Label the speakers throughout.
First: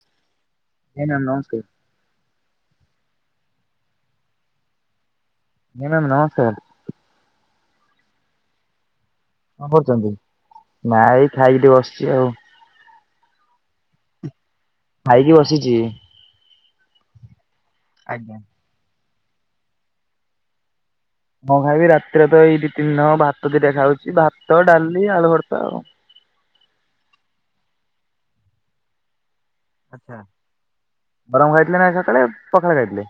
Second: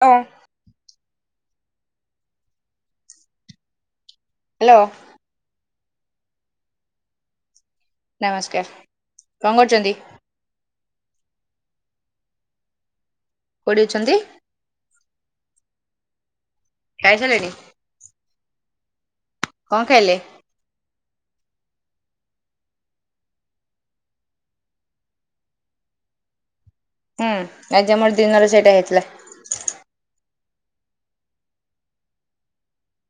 Speaker 1: ଅଁ।
Speaker 2: ଏଇନା ନମସ୍ତେ।
Speaker 1: ହାଲୋ।
Speaker 2: ଆଜ୍ଞା ମ୍ୟାମ୍ ନମସ୍କାର।
Speaker 1: ନମସ୍କାର। କଣ
Speaker 2: କଅଁ
Speaker 1: କରୁଛନ୍ତି
Speaker 2: କରୁଚନ୍ତି? ନା ଏଇ ଖାଇକି ଟିକେ ବସିଛି ଆଉ।
Speaker 1: କଉଠି ଅଛନ୍ତି?
Speaker 2: ଖାଇକି ବସିଚି।
Speaker 1: ଖାଇସାରିଲେଣି?
Speaker 2: ଆଜ୍ଞା।
Speaker 1: କଅଁ ଖାଇଲେ?
Speaker 2: କଅଁ ଖାଇବି ରାତିରେ ତ ଏଇ ଦି ତିନି ଦିନ ହବ ଭାତ ଦିଇଟା ଖାଉଛି, ଭାତ, ଡାଲି, ଆଳୁ ଭର୍ତା ଆଉ।
Speaker 1: ହୁଁ ଆଜି ଆମର ଦିନରେ ସେଇଟା ହେଇଥିଲା।
Speaker 2: ଆଚ୍ଛା ଗରମ ଖାଇଥିଲେ ନା ଆଜି ସକାଳେ ପଖାଳ ଖାଇଥିଲେ?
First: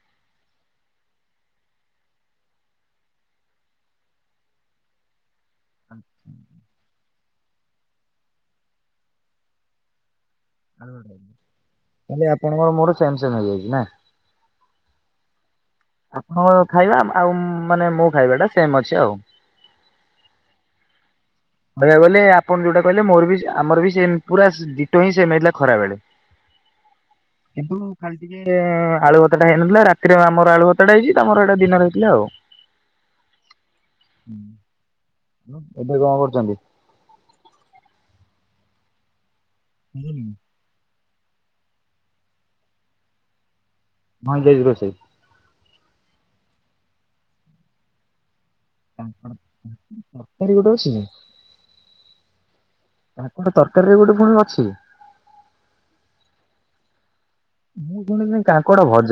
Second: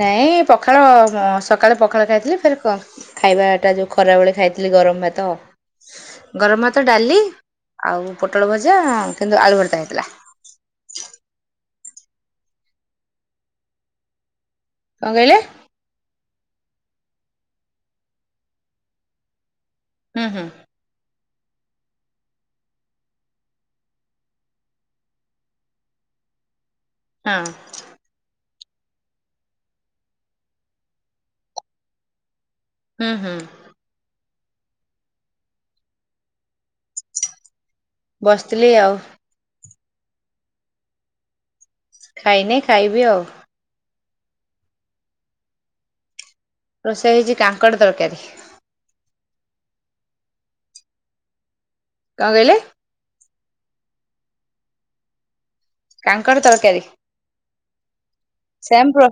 Speaker 1: ନାଇଁ ପଖାଳ ସକାଳେ ପଖାଳ ଖାଇଥିଲି ଫେର୍ କ ଖାଇବା ଟା ଯୋଉ ଖରାବେଳେ ଖାଇଥିଲି ଗରମ ଭାତ। ଗରମ ଭାତ, ଡାଲି ଆଉ ପୋଟଳ ଭଜା କିନ୍ତୁ ଆଳୁ ଭର୍ତା ହେଇଥିଲା।
Speaker 2: ହୁଁ ତାହେଲେ ଆପଣଙ୍କର ମୋର ସେମ୍ ସେମ୍ ହେଇଯାଇଚି ନା।
Speaker 1: କଅଁ କହିଲେ?
Speaker 2: ଆପଣ ଖାଇବା ଆଉ ମାନେ ମୋ ଖାଇବା ଟା ସେମ୍ ଅଛି ଆଉ।
Speaker 1: ହୁଁ, ହୁଁ।
Speaker 2: କହିବାକୁ ଗଲେ ଆପଣ ଯୋଉଟା କହିଲେ ମୋର ବି ଆମର ବି ସେମ୍ ପୁରା ଡିଟୋ ହିଁ ସେମ୍ ହେଇଥିଲା ଖରା ବେଳେ। [unintelligible]
Speaker 1: ହଁ।
Speaker 2: କିନ୍ତୁ ଖାଲି ଟିକେ ଆଳୁ ଭତା ଟା ହେଇନଥିଲା ରାତିରେ ଆମର ଆଳୁ ଭତାଟା ହେଇଛି ତମର ଏଇଟା ଦିନ ହେଇଥିଲା ଆଉ।
Speaker 1: ହୁଁ, ହୁଁ।
Speaker 2: ହୁଁ। ଏବେ କଅଁ କରୁଛନ୍ତି?
Speaker 1: ବସିଥିଲି ଆଉ।
Speaker 2: ହୁଁ।
Speaker 1: ଖାଇନେଇ ଖାଇବି ଆଉ।
Speaker 2: କଣ ହେଇଚି ଆଜି ରୋଷେଇ?
Speaker 1: ରୋଷେଇ ହେଇଚି କାଙ୍କଡ଼ ତରକାରୀ।
Speaker 2: କାଙ୍କଡ଼ ଗୋଟେ ଅଛିକି?
Speaker 1: କଁ କଇଲେ?
Speaker 2: କାଙ୍କଡ଼ ତରକାରୀରେ ଗୋଟେ ଫୁଣି ଅଛି।
Speaker 1: କାଙ୍କଡ଼ ତରକାରୀ।
Speaker 2: ମୁଁ କଣ ଯା
Speaker 1: ସେମ୍ ପ୍ର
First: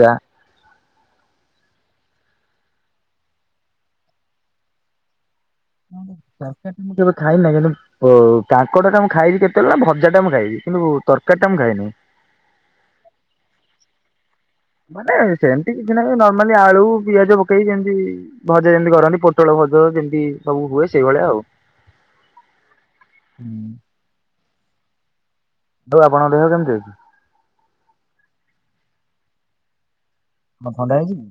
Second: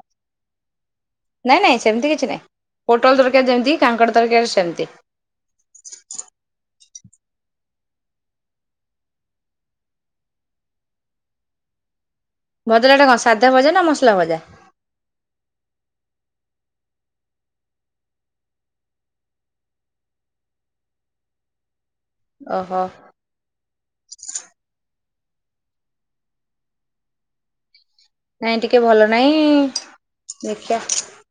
Speaker 1: ନାଇଁ ନାଇଁ ସେମିତି କିଛି ନାଇଁ ପୋଟଳ ତରକାରୀ ଯେମିତି କାଙ୍କଡ଼ ତରକାରୀ ସେମିତି।
Speaker 2: ମୁଁ ତରକାରୀଟା ମୁଁ କେବେ ଖାଇନାହିଁ କିନ୍ତୁ ଓ କାଙ୍କଡ଼ଟା ମୁଁ ଖାଇଚି କେତେବେଳେନା ଭଜାଟା ମୁଁ ଖାଇଚି କିନ୍ତୁ ତରକାରୀଟା ମୁଁ ଖାଇନି।
Speaker 1: ଭଜାଟା ହେଟା କଣ ସାଧା ଭଜାନା ମସଲା ଭଜା?
Speaker 2: ମାନେ ସେମିତି କିଛି ନାହିଁ ନର୍ମାଲି ଆଳୁ ପିଆଜ ପକେଇକି ଯେମିତି ଭଜା ଯେମିତି କରନ୍ତିି ପୋଟଳ ଭଜ ଯେମିତି ସବୁ ହୁଏ ସେଇଭଳିଆ ଆଉ।
Speaker 1: ଓହୋ।
Speaker 2: ହୁଁ। ଆଉ ଆପଣଙ୍କ ଦେହ କେମିତି ଅଛି?
Speaker 1: ନାଇଁ ଟିକେ ଭଲ ନାଇଁ
Speaker 2: କଣ
Speaker 1: ଦେଖିଆ
Speaker 2: ଥଣ୍ଡା ହେଇଚିକି?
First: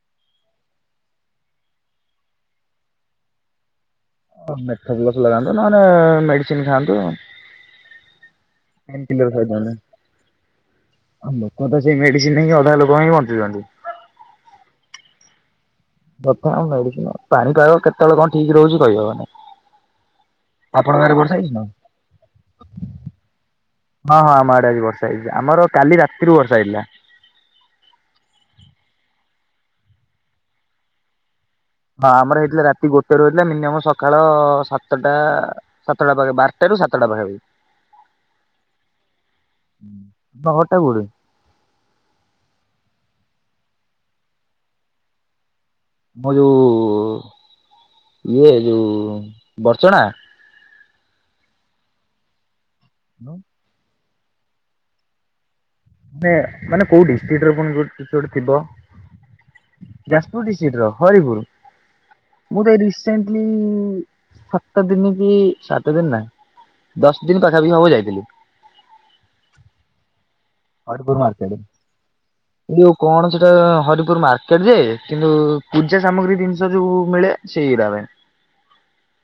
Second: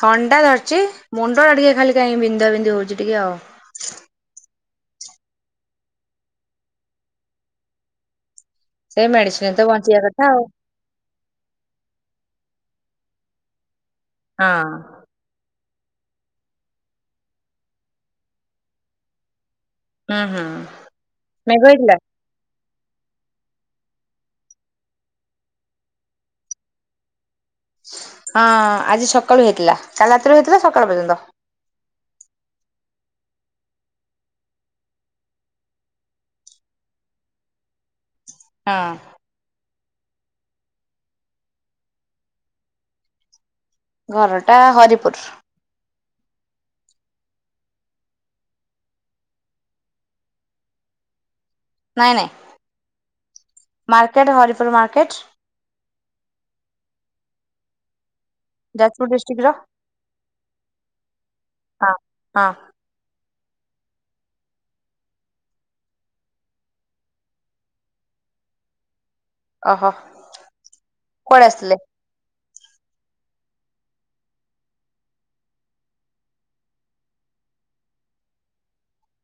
Speaker 1: ଥଣ୍ଡା ଧରିଚି ମୁଣ୍ଡଟା ଟିକେ ଖାଲି କାହିଁ ବିନ୍ଧା ବିନ୍ଧି ହଉଚି ଟିକେ ଆଉ।
Speaker 2: ଅ ମେଥପ୍ଲସ୍ ଲଗାନ୍ତୁ ନହେଲେ ମେଡ଼ିସିନ୍ ଖାଆନ୍ତୁ। ପେନ୍
Speaker 1: ସେଇ
Speaker 2: କିଲର
Speaker 1: ମେଡିସିନରେତ ବଞ୍ଚିବା କଥା ଆଉ।
Speaker 2: ଆ ଲୋକତ ସେଇ ମେଡ଼ିସିନ୍ ନେଇକି ଅଧା ଲୋକ ହିଁ ବଞ୍ଚୁଚନ୍ତି।
Speaker 1: ହଁ।
Speaker 2: କଥା ମେଡ଼ିସିନ୍ ପାଣି ପାଗ କେତେବେଳେ କଣ ଠିକ୍ ରହୁଚି କହିହେବ ନାହିଁ।
Speaker 1: ହୁଁ ହୁଁ
Speaker 2: ଆପଣଙ୍କ ଆଡ଼େ ବର୍ଷା
Speaker 1: ମେଘ
Speaker 2: ହେଇଚିନା?
Speaker 1: ହେଇଥିଲା?
Speaker 2: ହଁ ହଁ ଆମ ଆଡ଼େ ଆଜି ବର୍ଷା ହେଇଚି, ଆମର କାଲି ରାତିରୁ ବର୍ଷା ହେଇଥିଲା।
Speaker 1: ହଁ ଆଜି ସକାଳୁ ହେଇଥିଲା କାଲି ରାତିରୁ ହେଇଥିଲା ସକାଳୁ ପର୍ଯ୍ୟନ୍ତ।
Speaker 2: ହଁ ଆମର ହେଇଥିଲା ରାତି ଗୋଟେରୁ ହେଇଥିଲା ମିନିମମ୍ ସକାଳ ସାତଟା ସାତଟା ପାଖି ବାରଟାରୁ ସାତଟା ପାଖାପାଖି।
Speaker 1: ହଁ।
Speaker 2: ତମ ଘରଟା କେଉଁଠି?
Speaker 1: ଘରଟା ହରିପୁର।
Speaker 2: ମୋ ଯୋଉ ଇଏ ଯୋଉ ବର୍ଚଣା?
Speaker 1: ନାଇଁ ନାଇଁ।
Speaker 2: ହାଲୋ।
Speaker 1: Market Haripur market.
Speaker 2: ବେ ମାନେ କୋଉଠି ଡିଷ୍ଟ୍ରିକ୍ଟରେ ପୁଣି କୋଉଁଠି କିଛିତ ଗୋଟେ ଥିବ?
Speaker 1: ଯାଜପୁର ଡିଷ୍ଟ୍ରିକ୍ଟର।
Speaker 2: ଯାଜପୁର ଡିଷ୍ଟ୍ରିକ୍ଟର ହରିପୁର
Speaker 1: ହଁ ହଁ
Speaker 2: ମୁଁ ତ ଏଇଠି ରିସେଲଣ୍ଡି ସାତ ଦିନକି ସାତ ଦିନିନା। ଦଶ ଦିନ ପାଖାପାଖି ହବ ଯାଇଥିଲି।
Speaker 1: ଓହୋ।
Speaker 2: ହରିପୁୁର
Speaker 1: କୁଆଡେ
Speaker 2: ମାର୍କେଟ।
Speaker 1: ଆସିଥିଲେ?
Speaker 2: ଏଯୋଉ କଣ ସେଟା ହରିପୁର ମାର୍କେଟଯେ କିନ୍ତୁ ପୂଜା ସାମଗ୍ରୀ ଜିନିଷ ଯୋଉ ମିଳେ? ସେଇଦାମେ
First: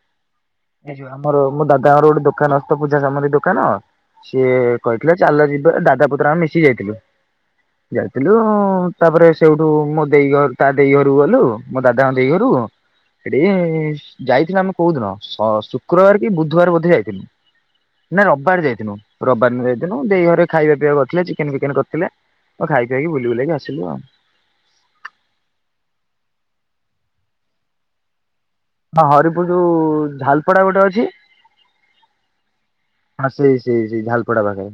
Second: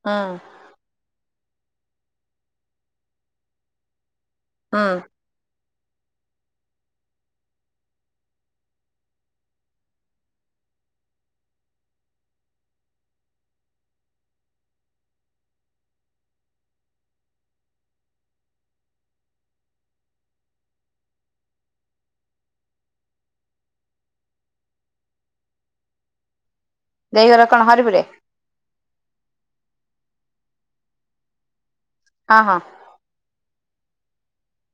Speaker 1: ହଁ।
Speaker 2: ଏଇ ଯେଉଁ ଆମର ମୋ ଦାଦାଙ୍କର ଗୋଟେ ଦୋକାନ ଅଛି ତ ପୂଜା ସାମଗ୍ରୀ ଦୋକାନ ସିଏ
Speaker 1: ହୁଁ
Speaker 2: କହିଥିଲେ। ଚାଲ ଯିବା ଦାଦା ପୁତୁରା ଆମେ ମିଶି ଯାଇଥିଲୁ। ଯାଇଥିଲୁ ତାପରେ ସେଉଠୁ ମୋ ଦେଇ ଘର ତା ଦେଇ ଘରକୁ ଗଲୁ। ମୋ ଦାଦାଙ୍କ ଦେଇ ଘରକୁ। ସେଠିକି ଯାଇଥିଲୁ ଆମେ କୋଉଦିନ ସ ଶୁକ୍ରବାର କି ବୁଧବାର ବୋଧେ ଯାଇଥିଲୁ। ନା ରବିବାର ଯାଇଥିନୁ ରବିବାର ଦିନ ଯାଇଥିନୁ ଦେଇ ଘରେ ଖାଇବା ପିଇବା କରିଥିଲେ। ଥିଲେ ଚିକେନ ଫିକେନ କରିଥିଲେ ଆଉ ଖାଇ ଖୁଆକି ବୁଲି ବୁଲ। କି ଆସିଲୁ ଆଉ।
Speaker 1: ଦେଇଘର କଣ ହରିପୁରରେ?
Speaker 2: ହଁ ହରିପୁର ଯୋଉଁ ଝାଲପଡା ଗୋଟେ ଅଛି।
Speaker 1: ହଁ- ହଁ।
Speaker 2: ହଁ ସେଇ ସେଇ ସେଇ ଝାଲପଡା ପାଖରେ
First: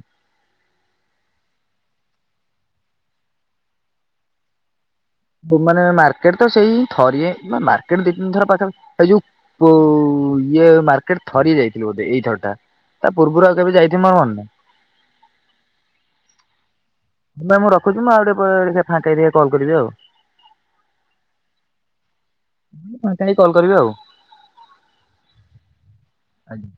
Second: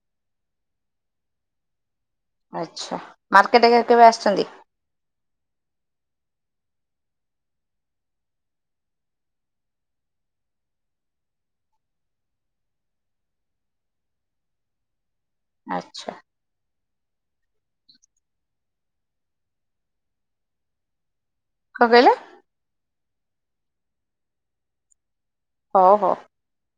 Speaker 1: ଆଚ୍ଛା ମାର୍କେଟ କେବେ ଆସିଛନ୍ତି।
Speaker 2: ମାନେ ମାର୍କେଟ ତ ସେଇ ଥରି ମାର୍କେଟ ଦି ତିନି ଥର ପାଖପ ସେଇ ଯୋଉ ଇଏ ମାର୍କେଟ ଥରି ଯାଇଥିଲ ବୋଧେ ଏଇଥର ଟା ତା ପୂର୍ବରୁ ଆଉ କେବେ ଯାଇଥିବ ମନେ
Speaker 1: ଆଚ୍ଛା।
Speaker 2: ମୁଁ ରଖୁଛି ମୁ ଆ ଗୋଟେ ଟେ ଫାେଇ ଦେଇି କଲ କରିବି ଆଉ
Speaker 1: କଣ କହିଲେ?
Speaker 2: କ କାହିଁକ କଲ କରିବି ଆଉ
Speaker 1: ହଉ- ହଉ
Speaker 2: ଆଜ୍ଞା।